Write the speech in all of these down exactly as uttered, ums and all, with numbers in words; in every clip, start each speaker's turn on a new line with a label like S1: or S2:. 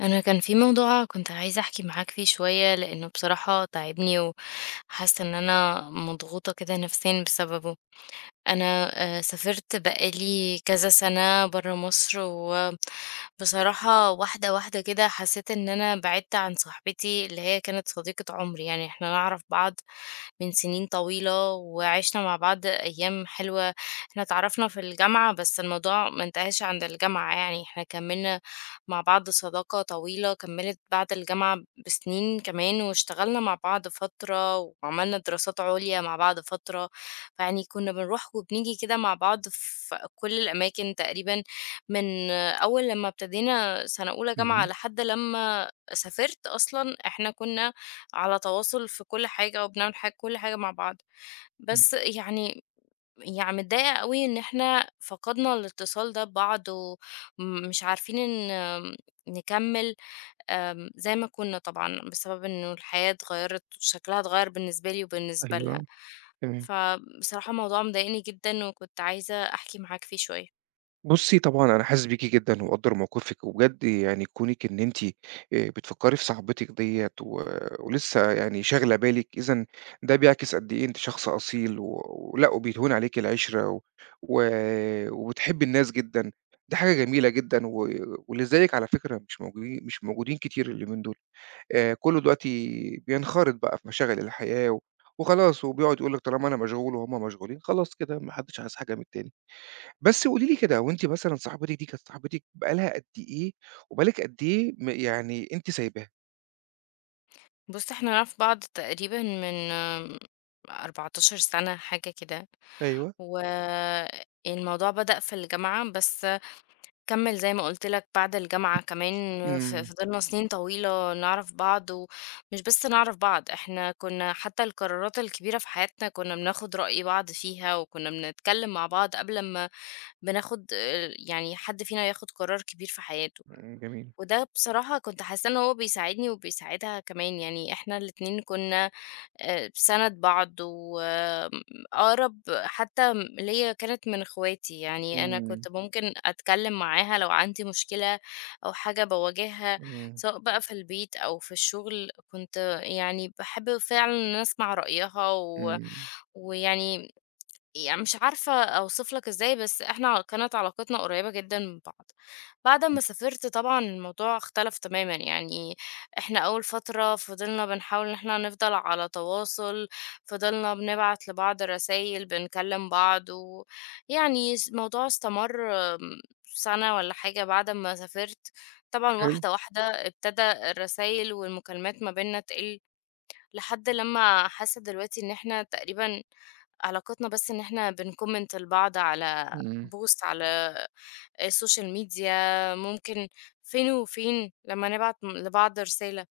S1: أنا كان في موضوع كنت عايزة أحكي معاك فيه شوية، لأنه بصراحة تعبني وحاسة إن أنا مضغوطة كده نفسيا بسببه. أنا آآ سافرت بقى لي كذا سَنة برّه مصر، وبصراحة واحدة، واحدة كده حسّيت إن أنا بعِدت عن صاحبتي اللي هي كانت صديقة عُمري. يعني إحنا نعرف بعض من سِنين طويلة، وعِشنا مع بعض أيام حلوة. إحنا اتعرّفنا في الجامعة، بس الموضوع ما انتهاش عند الجامعة، يعني إحنا كمّلنا مع بعض صداقة طويلة، كمّلت بعد الجامعة بسِنين كمان، واشتغلنا مع بعض فترة، وعملنا دراسات عُليا مع بعض فترة. فيعني كنا بنروح وبنيجي كده مع بعض في كل الأماكن تقريبا، من أول لما ابتدينا سنة أولى جامعة
S2: اهم،
S1: لحد لما سافرت. أصلا احنا كنا على تواصل في كل حاجة، وبنعمل حاجة كل حاجة مع بعض،
S2: إمم،
S1: بس يعني يعني متضايقة قوي ان احنا فقدنا الاتصال ده ببعض، ومش عارفين ان نكمل آم، زي ما كنا طبعا، بسبب انه الحياة اتغيرت وشكلها اتغير بالنسبة لي وبالنسبة لها.
S2: أيوه، تمام.
S1: فبصراحة الموضوع مضايقني جدًا، وكنت عايزة أحكي معاك فيه شوية.
S2: بُصّي، طبعًا أنا حاسس بيكِ جدًا ومقدّر موقفِك، وبجد يعني كونِك إن أنتِ آآ بتفكّري في صاحبتِك ديّة و ولسه يعني شاغلة بالِك، إذًا ده بيعكس قد إيه أنتِ شخص أصيل و ولأ، وبيهون عليكِ العِشرة و و وبتحبّي الناس جدًا، دي حاجة جميلة جدًا و واللي زيِّك على فكرة مش موجودين مش موجودين كتير اليومين دول. آآ كُلّه دلوقتي بينخرط بقى في مشاغل الحياة و وخلاص وبيقعد يقول لِك طالما أنا مشغول وهُم مشغولين، خلاص كده ما حدّش عايز حاجة من التاني. بس قولي لي كده، هو أنتِ مثلًا صاحبتِك دي كانت صاحبتِك بقى لها قد إيه وبقى لِك قد إيه م يعني أنتِ سايباها؟
S1: بُص، إحنا نعرف بعض تقريبًا من آمم أربعة عشر سنة حاجة كده،
S2: أيوه.
S1: والموضوع بدأ في الجامعة، بس كمّل زي ما قُلت لك بعد الجامعة كمان. ف
S2: إمم.
S1: فضلنا سنين طويلة نعرف بعض، ومش بس نعرف بعض، إحنا كنا حتى القرارات الكبيرة في حياتنا كنا بناخد رأي بعض فيها، وكنا بنتكلم مع بعض قبل أمّا بناخد آآ يعني حد فينا ياخد قرار كبير في حياته.
S2: إمم، جميل.
S1: وده بصراحة كنت حاسة إن هو بيساعدني وبيساعدها كمان، يعني إحنا الاتنين كنا آه، سند بعض، وأقرب حتى م- ليا كانت من اخواتي. يعني أنا كنت
S2: إمم.
S1: ممكن أتكلم معاها لو عندي مشكلة أو حاجة بواجهها،
S2: إمم.
S1: سواء بقى في البيت أو في الشغل، كنت يعني بحب فعلا إن أنا أسمع رأيها و...
S2: إمم.
S1: ويعني يعني مش عارفة أوصف لك إزاي، بس إحنا كانت علاقتنا قريبة جدًا من بعض. بعد أمّا سافرت طبعًا الموضوع اختلف تمامًا، يعني إحنا أول فترة فضلنا بنحاول إن إحنا نفضل على تواصل، فضلنا بنبعت لبعض رسايل، بنكلّم بعض، ويعني اس الموضوع استمر آمم سَنة والّا حاجة بعد أمّا سافرت. طبعًا
S2: حلو.
S1: واحدة، واحدة ابتدى الرسايل والمكالمات ما بيننا تقِل، لحد لمّا حاسة دلوقتي إن إحنا تقريبًا علاقتنا بس إن إحنا بنcomment لبعض على
S2: إمم.
S1: post على السوشيال ميديا، ممكن فين وفين لمّا نبعت م لبعض رسالة.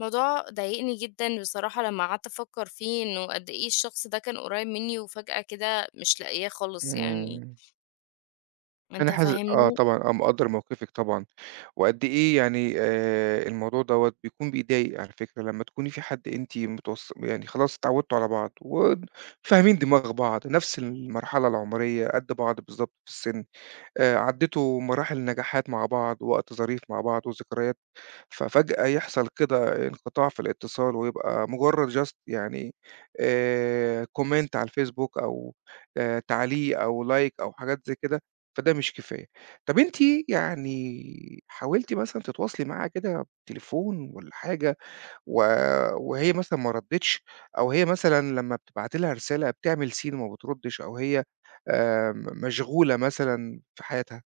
S1: الموضوع ضايقني جدًا بصراحة لمّا قعدت أفكّر فيه، إنه قد إيه الشخص ده كان قريب منّي وفجأة كده مش لاقياه خالص، يعني
S2: إمم. أنا
S1: أنت
S2: حاز آه
S1: فاهمني؟
S2: طبعًا، آه مقدّر موقفِك طبعًا، وقد إيه يعني آآ الموضوع دوّة بيكون بيضايق على فكرة لمّا تكوني في حد أنتِ متوص يعني خلاص اتعوّدتوا على بعض وفاهمين دماغ بعض، نفس المرحلة العمرية، قد بعض بالضبط في السِن، آآ عدّيتوا مراحل نجاحات مع بعض، وقت ظريف مع بعض وذكريات، ففجأة يحصل كده انقطاع في الاتصال ويبقى مجرد just يعني آآ comment على الفيسبوك أو آآ تعليق أو like أو حاجات زي كده، فده مش كفاية. طب أنتِ يعني حاولتِ مثلًا تتواصلي معاها كده بالتليفون والّا حاجة و وهي مثلًا ما ردِّتش، أو هي مثلًا لمّا بتبعتي لها رسالة بتعمل سين وما بتردِّش، أو هي آآ م مشغولة مثلًا في حياتها؟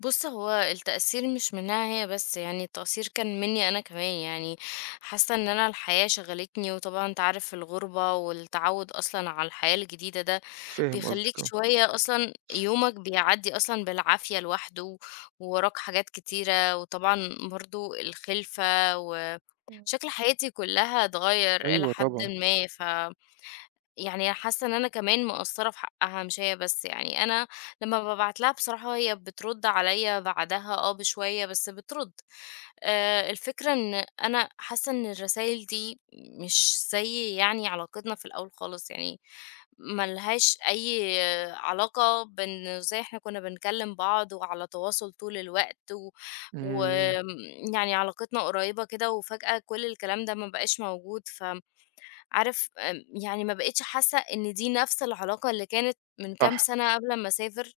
S1: بُص، هو التأثير مش منها هي بس، يعني التقصير كان منّي أنا كمان، يعني حاسة إن أنا الحياة شغلتني، وطبعًا أنت عارف الغُربة والتعوّد أصلًا على الحياة الجديدة، ده
S2: فاهم
S1: بيخلّيك
S2: قصدك آه.
S1: شوية أصلًا يومك بيعدّي أصلًا بالعافية لوحده، ووراك حاجات كتيرة، وطبعًا برضه الخِلفة
S2: إمم.
S1: وشكل حياتي كلّها اتغيّر إلى
S2: أيوه
S1: حدٍ
S2: طبعًا.
S1: ما. ف يعني حاسة إن أنا كمان مقصّرة في حقّها مش هي بس، يعني أنا لمّا بابعت لها بصراحة هي بترُد عليّا بعدها آه بشوية، بس بترُد. آآ الفكرة إن أنا حاسة إن الرسايل دي مش زي يعني علاقتنا في الأول خالص، يعني ما لهاش أي علاقة بإن إزاي إحنا كُنّا بنكلّم بعض وعلى تواصل طول الوقت و
S2: إمم،
S1: وآمم يعني علاقتنا قريّبة كده، وفجأة كل الكلام ده ما بقاش موجود، ف عارف آمم، يعني ما بقيتش حاسة إن دي نفس العلاقة اللي كانت من كام
S2: صح.
S1: سنة قبل أمّا أسافر،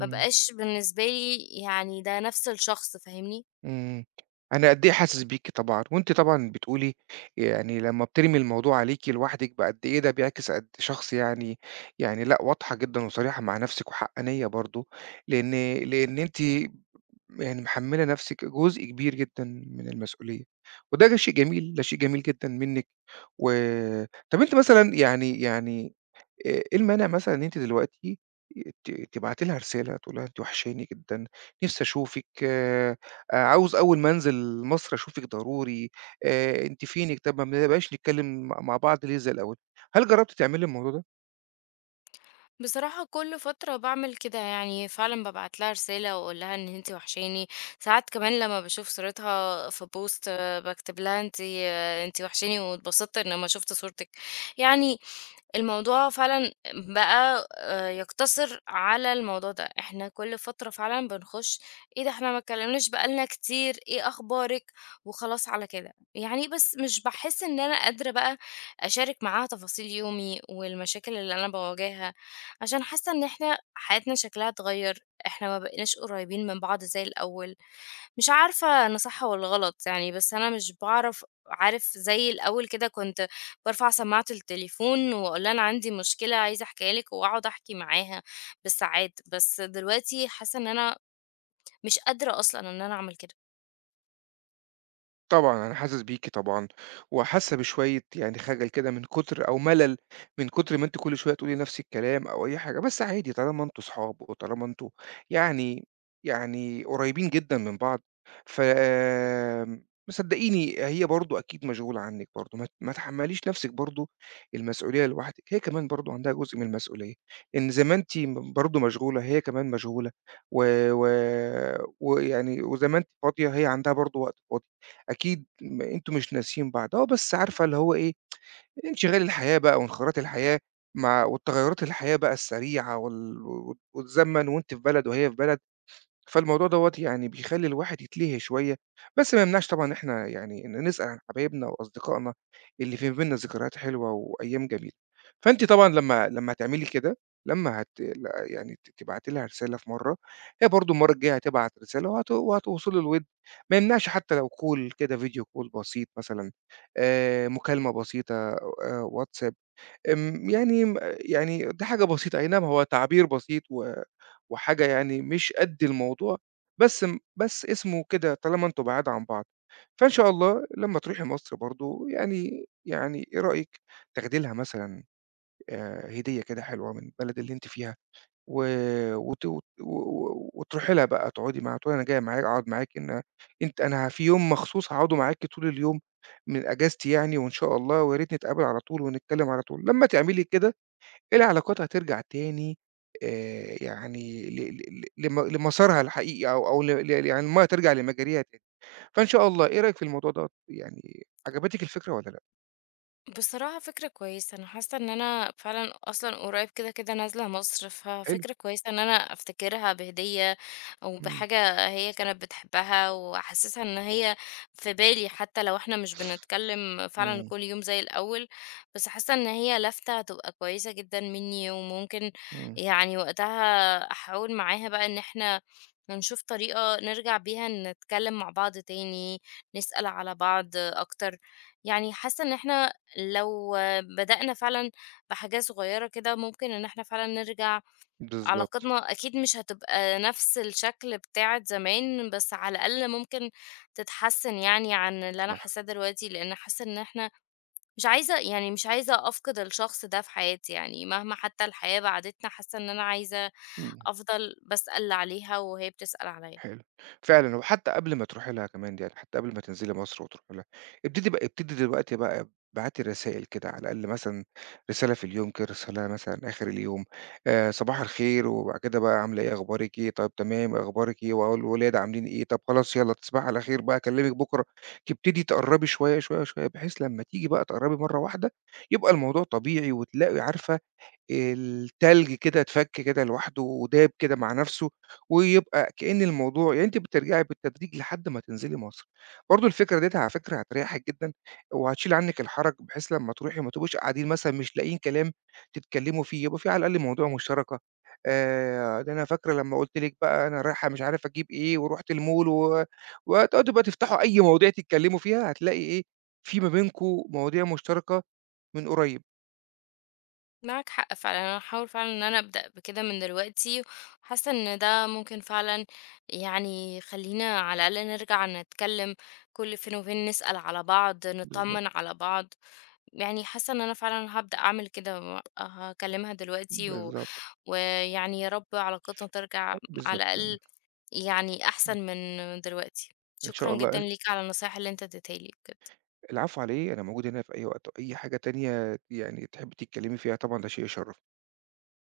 S1: ما بقاش بالنسبة لي يعني ده نفس الشخص، فاهمني؟
S2: إمم، أنا قد إيه حاسس بيكِ طبعًا، وأنتِ طبعًا بتقولي يعني لمّا بترمي الموضوع عليكِ لوحدِك بقد إيه ده بيعكس قد شخص يعني يعني لأ، واضحة جدًا وصريحة مع نفسِك وحقانية برضه، لإن لإن أنتِ يعني محملة نفسِك جزء كبير جدًا من المسؤولية، وده شيء جميل، ده شيء جميل جدًا منِك. و طب أنتِ مثلًا يعني يعني إيه إيه المانع مثلًا إن أنتِ دلوقتي ت تبعتي لها رسالة تقول لها أنتِ وحشاني جدًا، نفسي أشوفِك، آآ عاوز أول ما أنزل مصر أشوفِك ضروري، آآ أنتِ فينِك، طب ما بنبقاش نتكلم مع مع بعض ليه زي الأول؟ هل جربتِ تعملي الموضوع ده؟
S1: بصراحة كل فترة بعمل كده، يعني فعلا ببعت لها رسالة واقول لها ان انتي وحشاني. ساعات كمان لما بشوف صورتها في بوست آه، بكتب لها انتي آه، انتي وحشاني، واتبسطت ان ما شفت صورتك. يعني الموضوع فعلا بقى آه، يقتصر على الموضوع ده، احنا كل فترة فعلا بنخش ايه ده احنا ما اتكلمناش بقالنا كتير، ايه اخبارك، وخلاص على كده، يعني بس مش بحس ان انا قادرة بقى اشارك معاها تفاصيل يومي والمشاكل اللي انا بواجهها، عشان حاسة إن إحنا حياتنا شكلها اتغيّر، إحنا ما بقيناش قريّبين من بعض زي الأول. مش عارفة أنا صح والّا غلط يعني، بس أنا مش باعرف عارف زي الأول كده كنت بارفع سماعة التليفون وأقول لها أنا عندي مشكلة عايزة أحكيها لِك وأقعد أحكي معاها بالساعات، بس دلوقتي حاسة إن أنا مش قادرة أصلًا إن أنا أعمل كده.
S2: طبعًا أنا حاسس بيكِ طبعًا، وحاسة بشوية يعني خجل كده من كتر أو ملل من كتر ما أنتِ كل شوية تقولي نفس الكلام أو أي حاجة، بس عادي طالما أنتم صحاب وطالما أنتم يعني يعني قريبين جدًا من بعض. ف آمم، صدقيني هي برضه أكيد مشغولة عنِّك برضه، ما ت ما تحمّليش نفسِك برضه المسؤولية لوحدِك، هي كمان برضه عندها جزء من المسؤولية، إن زي ما أنتِ م برضه مشغولة هي كمان مشغولة، و و ويعني وزي ما أنتِ فاضية هي عندها برضه وقت فاضي. أكيد م أنتم مش ناسيين بعض، آه، بس عارفة اللي هو إيه، انشغال الحياة بقى وانخراط الحياة مع والتغيّرات الحياة بقى السريعة وال وت وتزمّن وأنتِ في بلد وهي في بلد. فالموضوع دوّة يعني بيخلّي الواحد يتلهي شوية، بس ما يمنعش طبعًا إن إحنا يعني إن نسأل عن حبايبنا وأصدقائنا اللي في بيننا ذكريات حلوة وأيام جميلة. فأنتِ طبعًا لمّا لمّا هتعملي كده، لمّا هت ل يعني ت تبعتي لها رسالة في مرّة، هي برضه المرّة الجاية هتبعت رسالة وهت وهتوصلوا لوِد، ما يمنعش حتى لو call كده video call بسيط مثلًا، آآ مكالمة بسيطة، آآ واتساب. آمم، يعني م يعني دي حاجة بسيطة، أي نعم هو تعبير بسيط و وحاجة يعني مش قد الموضوع، بس م بس اسمه كده طالما أنتم بعاد عن بعض، فإن شاء الله لمّا تروحي مصر برضه يعني يعني إيه رأيِك تاخدي لها مثلًا آآ، هدية كده حلوة من البلد اللي أنتِ فيها؟ و وت و و وتروحي لها بقى تقعدي معاها، تقولي أنا جاية معاك أقعد معاكِ إن أنتِ أنا في يوم مخصوص هاقعده معاكِ طول اليوم من إجازتي يعني، وإن شاء الله ويا ريت نتقابل على طول ونتكلم على طول. لمّا تعملي كده إيه العلاقات هترجع تاني، آآ يعني ل ل ل لم لمسارها الحقيقي أو أو ل ل يعني المَيّة ترجع لمجاريها تاني. فإن شاء الله إيه رأيك في الموضوع دوّة يعني عجبتِك الفكرة والّا لأ؟
S1: بصراحة فكرة كويسة، أنا حاسة إن أنا فعلًا أصلًا قريب كده، كده نازلة مصر،
S2: حلو،
S1: ففكرة كويسة إن أنا أفتكرها بهدية أو
S2: إمم،
S1: بحاجة هي كانت بتحبها، وأحسسها إن هي في بالي حتى لو إحنا مش بنتكلم فعلًا
S2: إمم،
S1: كل يوم زي الأول، بس حاسة إن هي لفتة هتبقى كويسة جدًا مني، وممكن
S2: إمم،
S1: يعني وقتها أحاول معاها بقى إن إحنا نشوف طريقة نرجع بيها نتكلم مع بعض تاني، نسأل على بعض أكتر. يعني حاسة إن إحنا لو بدأنا فعلًا بحاجة صغيرة كده، ممكن إن إحنا فعلًا نرجع.
S2: بالضبط،
S1: علاقتنا أكيد مش هتبقى نفس الشكل بتاعة زمان، بس على الأقل ممكن تتحسّن يعني عن اللي أنا
S2: صح،
S1: حاساه دلوقتي، لإن حاسة إن إحنا مش عايزة يعني مش عايزة أفقد الشخص ده في حياتي، يعني مهما حتى الحياة بعدتنا، حاسة إن أنا عايزة
S2: إمم.
S1: أفضل باسأل عليها وهي بتسأل عليّا.
S2: حلو. فعلًا، وحتى قبل ما تروحي لها كمان دي يعني، حتى قبل ما تنزلي مصر وتروحي لها، ابتدي بقى ابتدي دلوقتي بقى ابعتي رسائل كده على الأقل مثلًا رسالة في اليوم كده، رسالة مثلًا آخر اليوم، آآ صباح الخير وبعد كده بقى عاملة إيه، أخبارِك إيه، طيب تمام، أخبارِك إيه، والولاد عاملين إيه، طب خلاص يالّا تصبحي على خير بقى أكلمِك بكرة، تبتدي تقرّبي شوية، شوية، شوية، بحيث لما تيجي بقى تقرّبي مرّة واحدة يبقى الموضوع طبيعي، وتلاقي عارفة التلج كده اتفك كده لوحده وداب كده مع نفسه، ويبقى كأن الموضوع يعني أنتِ بترجعي بالتدريج لحد ما تنزلي مصر. برضه الفكرة ديّة على فكرة هتريحِك جدًا، وهتشيل عنِّك الحَرَج بحيث لمّا تروحي ما تبقوش قاعدين مثلًا مش لاقيين كلام تتكلموا فيه، يبقى في على الأقل مواضيع مشتركة. آآ، ده أنا فاكرة لمّا قُلت لِك بقى أنا رايحة مش عارف أجيب إيه ورُحت المول و وهتقعدوا بقى تفتحوا أي مواضيع تتكلموا فيها، هتلاقي إيه، في ما بينكم مواضيع مشتركة من قريب.
S1: معاك حق فعلا، انا هحاول فعلا ان انا ابدا بكده من دلوقتي، حاسه ان ده ممكن فعلا يعني يخلينا على الاقل نرجع نتكلم كل فين وفين، نسال على بعض
S2: بالضبط،
S1: نطمن على بعض، يعني حاسه ان انا فعلا هبدا اعمل كده و- هكلمها دلوقتي و...
S2: بالضبط.
S1: ويعني يا رب علاقتنا ترجع على
S2: بالضبط يعني،
S1: الاقل، يعني
S2: إمم،
S1: احسن من دلوقتي.
S2: إن شاء
S1: شكرا جدا
S2: الله.
S1: ليك على النصايح اللي انت اديتها لي بجد
S2: العفو على إيه، أنا موجود هنا في أي وقت، أي حاجة تانية يعني تحبّي تتكلّمي فيها طبعًا ده شيء يشرّف.